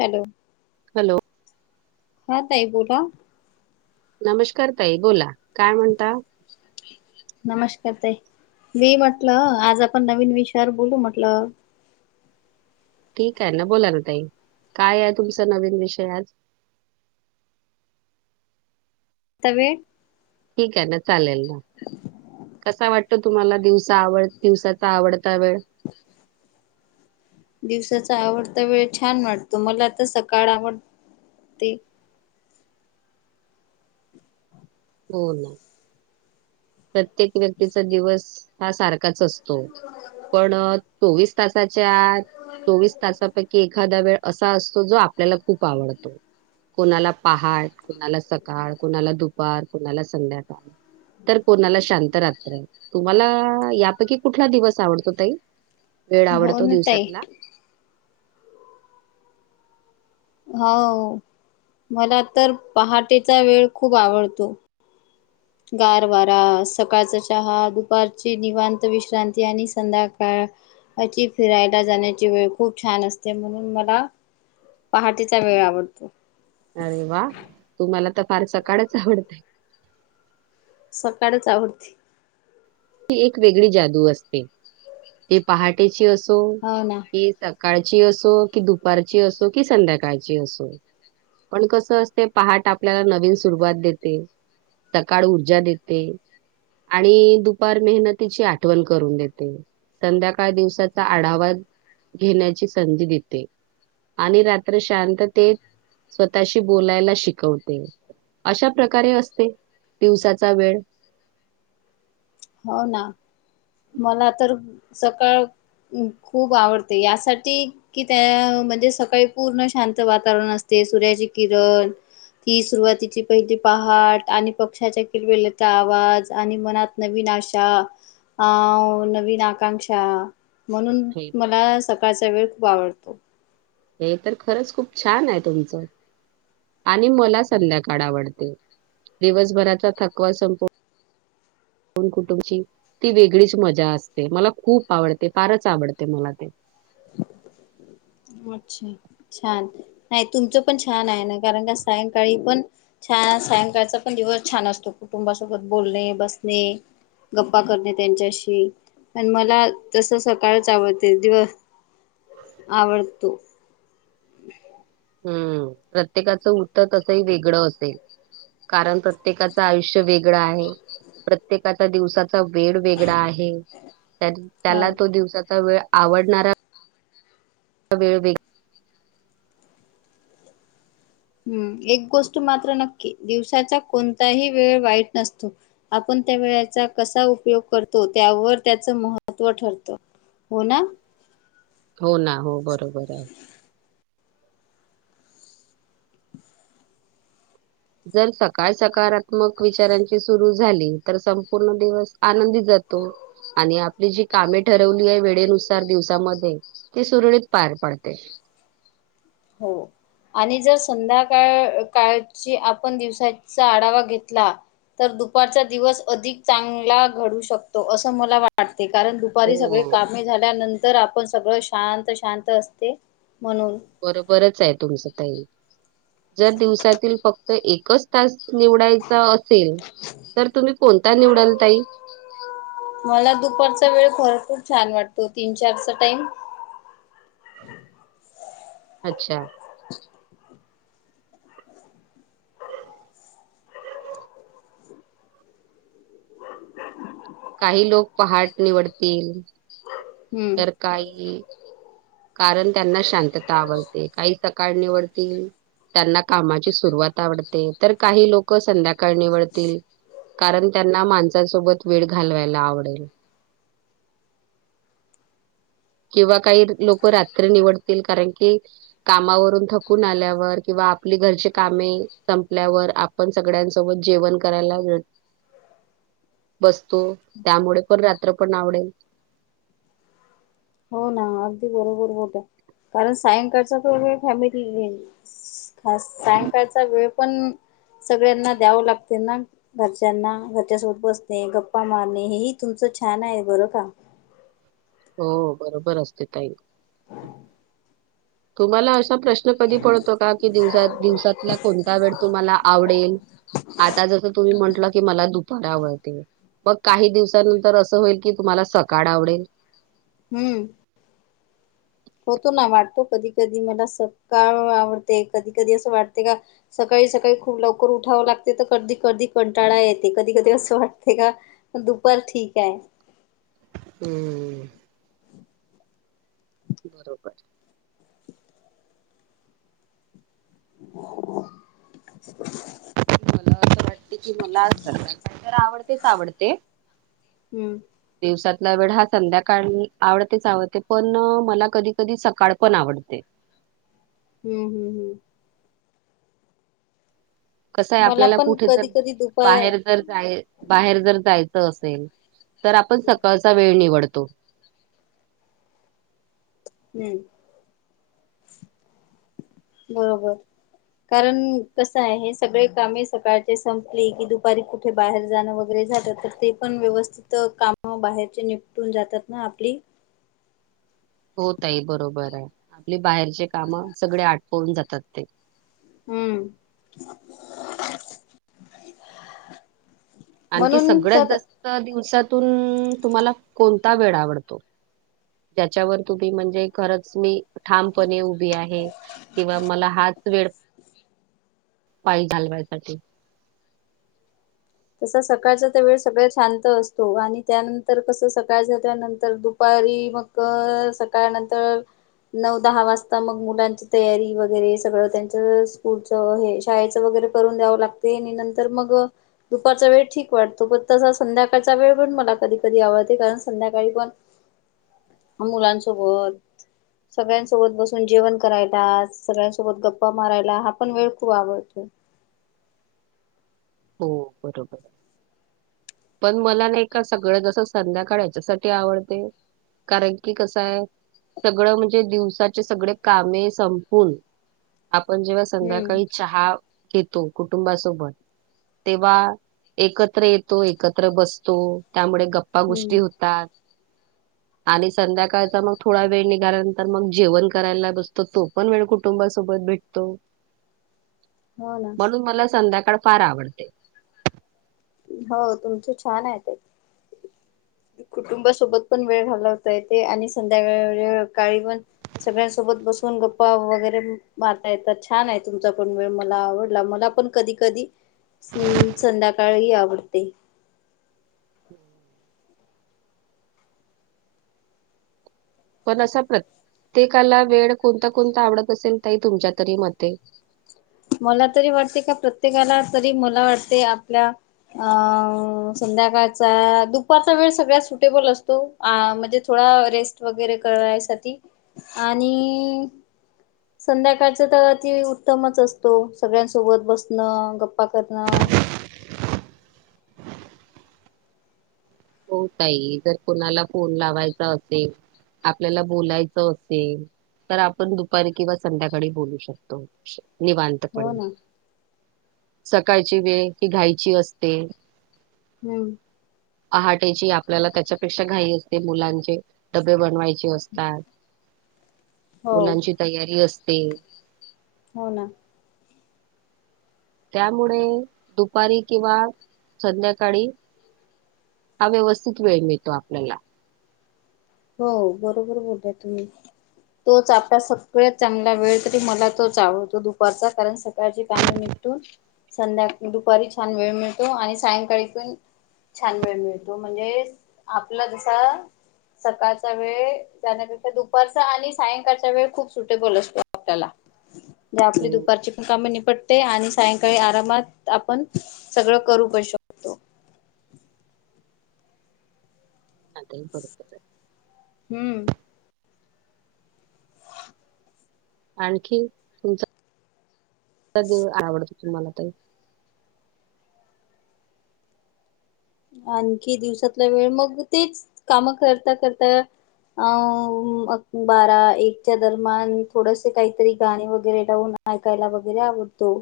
Hello! Hello! हां ताई बोला. नमशकार ताई बोला, काय म्हणता? नमशकार ताई, मी म्हटलं, आज आपण नवीन विषयावर बोलू म्हटलं. ठीक आहे ना, बोला ना ताई, काय ये तुमचा नवीन विषय आज. तब्ये ठीके आहे ना चालेल मग. कसा वाटतो तुम्हाला दिवसा आवड दिवसाचा आवडता वेळ? [inaudible] दिवसाचा आवडता वेळ छान वाटतो. मला तर सकाळ आवडते. हो. प्रत्येक व्यक्तीचा दिवस हा सारखाच असतो, पण चोवीस तासाच्या आत चोवीस तासांपैकी एक एखादा वेळ असा असतो जो आपल्याला खूप आवडतो. कोणाला पहाट, कुणाला सकाळ, कुणाला दुपार, कुणाला संध्याकाळ. तर कुणाला शांत रात्र. तुम्हाला यापैकी कुठला दिवस आवडतो ताई? वेड हो आवडतो ना ताई दिवसातला? हो मला तर पहाटेचा वेळ खूप आवडतो. गार वारा, सकाळचा चहा, दुपारची निवांत विश्रांती आणि संध्याकाळ ची फिरायला जाण्याची वेळ खूप छान असते म्हणून मला पहाटेचा वेळ आवडतो. अरे वा तुम्हाला तर फार सकाळच आवडते. सकाळचं आवडते. ती एक वेगळीच जादू असते. ती पहाटेची असो हो ना ती सकाळची असो, की दुपारची असो, की संध्याकाळची असो. पण कसं असते पहाट आपल्याला नवीन सुरुवात देते. सकाळ ऊर्जा देते आणि दुप पार मेहनतीची आठवण करून देते, संध्याकाळ दिवसाचा आढावा घेण्याची संधी देते आणि रात्री शांततेत स्वतःशी बोलायला शिकवते. अशा प्रकारे असते दिवसाचा वेळ. हो ना. मला तर सकाळ खूप आवडते यासाठी की ते म्हणजे सकाळी पूर्ण शांत वातावरण असते, सूर्याची किरण ती सुरुवातीची पाहिली पहाट आणि पक्षांचा किलबिलाटचा आवाज आणि मनात नवीन आशा आ नवीन आकांशा म्हणून हे मला सकाळचा वेळ खूप आवडतो. हे तर खरंच खूप छान आहे तुमचं आणि मला संध्याकाड आवडते. दिवसभराचा थकवा संपतो. दोन कुटुंबची ती वेगळीच मजा असते. मला खूप आवडते, फारच आवडते मला ते. अच्छा छान. नाही तुमचं पण छान आहे ना, कारण का सायंकाळी पण छान सायंकाळचा पण दिवस छान असतो कुटुंबासोबत बोलणे, बसणे. गप्पा करणे त्यांच्याशी. पण मला तसं सकाळचं आवडते दिवस आवडतो. हम्म. प्रत्येकाचं उत्तर तसंही वेगळं असेल. कारण प्रत्येकाचं आयुष्य वेगळं आहे. प्रत्य काचा दिवसाचा वेळ वेगळा आहे. तर हो त्याला तो दिवसाचा वेळ आवडणारा वेळ वेग हम्म. एक गोष्ट मात्र नक्की दिवसाचा कोणताही वेळ वाईट नसतो. आपण त्यावेळेचा कसा उपयोग करतो त्यावर त्याचं महत्त्व ठरतं. हो ना? हो ना हो बरोबर आहे. जर सकाळ सकारात्मक विचारांची सुरू झाली, तर संपूर्ण दिवस आनंदी जातो. आणि आपली जी कामे ठरवली आहे वेळेनुसार दिवसामध्ये ती सुरळीत पार पाडते. हो. आणि जर संध्याकाळ काळची, आपण दिवसाचा आढावा घेतला. तर दुपारचा दिवस अधिक चांगला घडू शकतो, असं मला वाट वाटते कारण दुपारी सगळे हो. कामं. कामे झाल्यानंतर, आपण सगळं शांत शांत असते म्हणून. बरोबरच आहे तुमच ताई, जर दिवसातील फक्तं एकच. तास निवडायचा असेल, तर तुम्ही कोणता निवडाल ताई. मला दुपारचा वेळ भरपूर छान वाटतो, तीन चारचा टाइम. अच्छा. [inaudible] काही लोकं पहाट निवडतील. हम्म. काय हे. कारण त्यांना शांतता आवडते, काही सकाळ निवडतील. त्यांना कामाची सुरुवात आवडते, तर काही लोकं संध्याकाळ निवडतील. कारण त्यांना माणसासोबत वेळ घालवायला आवडेल. किंवा काही लोकं रात्री निवडतील. कारण की, कामावरून थकून आल्यावर किंवा, आपली घरची कामे संपल्यावर आप पण सगळ्यांसोबत जेवण करायला वेळ. [inaudible] बसतो त्यामुळे पण रात्र पण आवडेल. हो ना अगदी बरोबर बोला कारण, सायंकाळचा तो वेळ फॅमिली घेईल. खास सायंकाळचा वेळ पण, सगळ्यांना द्यावं लागते ना. घरच्यांना घरच्यासोबत बसणे, गप्पा मारणे हेही तुमचं छान आहे बरं का. हो बरोबर असते ताई. तुम्हाला असा प्रश्न कधी पडतो का, की दिवसा दिवसातला कोणता वेळ तुम्हाला आवडेल. आता जसं तुम्ही म्हटलं की, मला दुपार आवडते. मग काही दिवसानंतर असं होईल, की तुम्हांला सकाळ आवडेल. हम्म, होतो ना वाटतो. कधी कधी मला सकाळ आवडते. कधी कधी असं वाटते का, सकाळी सकाळी खूप लवकर उठावं लागते, तर कधी कधी कंटाळा येते कधी कधी असं वाटते का. पण दुपार ठीक हाय. हम्म.. बरोबर. [inaudible] मला असं वाटते की, मला [unintelligible] आवडतेच आवडते. हम्म दिवसातला वेळ हा संध्याकाळ आवडतेच आवडते, पण मला कधी कधी सकाळ पण आवडते. हम हम हम. कसंय मला आपल्याला पण कुठे जर कधी कधी दुपार बाहेर जर जाय बाहेर जर जायचं असेल तर, आपण सकाळचा वेळ निवडतो. हम्म. बरोबर कारण कसा आहे, सगळे कामे सकाळची संपली की दुपारी. कुठे बाहेर जाणं वगैरे जातात तर, ते पण काम बाहेरचे निपटून जातात ना आपली. हो ताई बरोबर ये, आपले बाहेरची काम सगळी आटपून जातात ते. हम्म. आणखी म्हणून सगळ्यात तर जास्त दिवसातून तुम्हाला कोणता वेळ आवडतो? त्याच्यावर तुम्ही म्हणजे, खरंच मी ठामपणे उभी आहे. किंवा मला हाच वेळ, पाय घालवाय साठी. कसं सकाळचा तर वेळ सगळ्यात शांत असतो, आणि त्यानंतर कसं सकाळ झाल्या नंतर दुपारी मग अ सकाळ नंतर नऊ दहा वाजता मग मुलांची तयारी वगैरे सगळं, त्यांच स्कूल अ हे शाळेचं वगैरे करून द्यावं लागतंय, आणि नंतर मग दुपारचा वेळ ठीक वाटतो, पण तसा संध्याकाळचा वेळ पण मला कधी कधी आवडतो कारण संध्याकाळी पण मुलांसोबत सगळ्यांसोबत बसून जेवण करायला, सगळ्यांसोबत गप्पा मारायला, हा पण वेळ खूप आवडतो. हो बरोबर. पण मला नाही का सगळ्यात जास्त संध्याकाळ याच्यासाठी आवडते, कारण की कसंय,, सगळं म्हणजे दिवसाचे सगळे कामे संपून, आपण जेव्हा हम्म संध्याकाळी चहा घेतो, कुटुंबासोबत तेव्हा एकत्र येतो, एकत्र बसतो, त्यामुळे गप्पा हम्म. गोष्टी होतात, [inaudible] आणि संध्याकाळचा मग थोडा वेळ निघाल्यानंतर मग जेवण करायला बसतो तो. पण वेळ कुटुंबासोबत भेटतो, हो ना. म्हणून मला संध्याकाळ फार आवडते. हो, तुमचं छान आहे ताई. कुटुंबासोबत पण वेळ घालवता येते आणि संध्याकाळी पण सगळ्यांसोबत बसून गप्पा वगैरे मारता येतात, छान आहे तुमचा पण वेळ, मला आवडला, मला पण कधी कधी, संध्याकाळही आवडते. पण असा प्रत्येकाला वेळ कोणता कोणता आवडत असेल ताई तुमच्या तरी मते? मला तरी वाटते का, प्रत्येकाला तरी मला वाटते आपल्या अ संध्याकाळचा, दुपारचा वेळ सगळ्यात सुटेबल असतो. अ म्हणजे थोडा रेस्ट वगैरे करायसाठी, आणि संध्याकाळच तर अति उत्तमच असतो, सगळ्यांसोबत बसणं, गप्पा करणं, हो ताई, जर कोणाला फोन लावायचा असेल, आपल्याला बोलायचं असेल, तर आपण दुपारी किंवा संध्याकाळी बोलू शकतो. हो निवांतपणे, ना सकाळची वेळ हि घाईची असते. हम्म. पहाटेची आपल्याला त्याच्यापेक्षा घाई असते, मुलांचे डबे बनवायचे असतात. [inaudible] मुलांची तयारी असते. हो ना. त्यामुळे दुपारी किंवा, संध्याकाळी हा व्यवस्थित वेळ मिळतो आपल्याला. हो, बरोबर बोलताय तुम्ही. तोच आपला सगळ्यात चांगला वेळ, तरी मला तोच आवडतो दुपारचा, कारण सकाळची कामे निप तो, संध्याका दुपारी छान वेळ मिळतो, आणि सायंकाळी पण छान वेळ मिळतो, म्हणजे आपला जसा सकाळचा वेळ, त्यानंतर दुपारचा आणि सायंकाळचा वेळ खूप सुटेबल असतो आपल्याला. [inaudible] मी आपली हम्म दुपारची पण कामे निपटते आणि सायंकाळी आरामात आपण सगळं करू शकतो. तो आताही परत जाईल. हम्म आणखीन तुमचा दिव आवडतो तुम्हाला तो. आणखी दिवसातला वेळ मग तेच कामं करता करता. अ बारा एकच्या दरम्यान थोडसे काहीतरी गाणे वगैरे लावनार. ऐकायला वगैरे आवडतो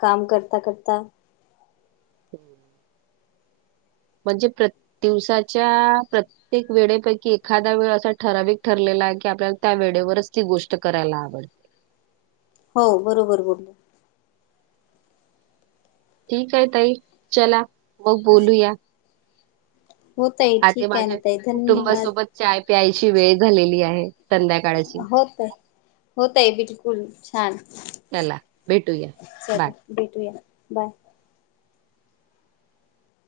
काम करता करता. म्हणजे प्रत दिवसाच्या प्र प्रत्येक वेळेपैकी एखादा वेळे असा ठराविक ठरलेला आहे की, आपल्याला त्या वेळेवरच ती गोष्ट करायला आवडते. हो बरोबर बोला. ठीक आहे ताई चला मग बोलूया. हो ताई आता ठीक आहे ना माझ्ये ताई धन्यवाद कुटुंबासोबत चाय पायची वेळ झालेली आहे. संध्याकाळची होतं. हो ताई बोलू छान चला भेटूया. बाय. चल भेटूया बाय‌.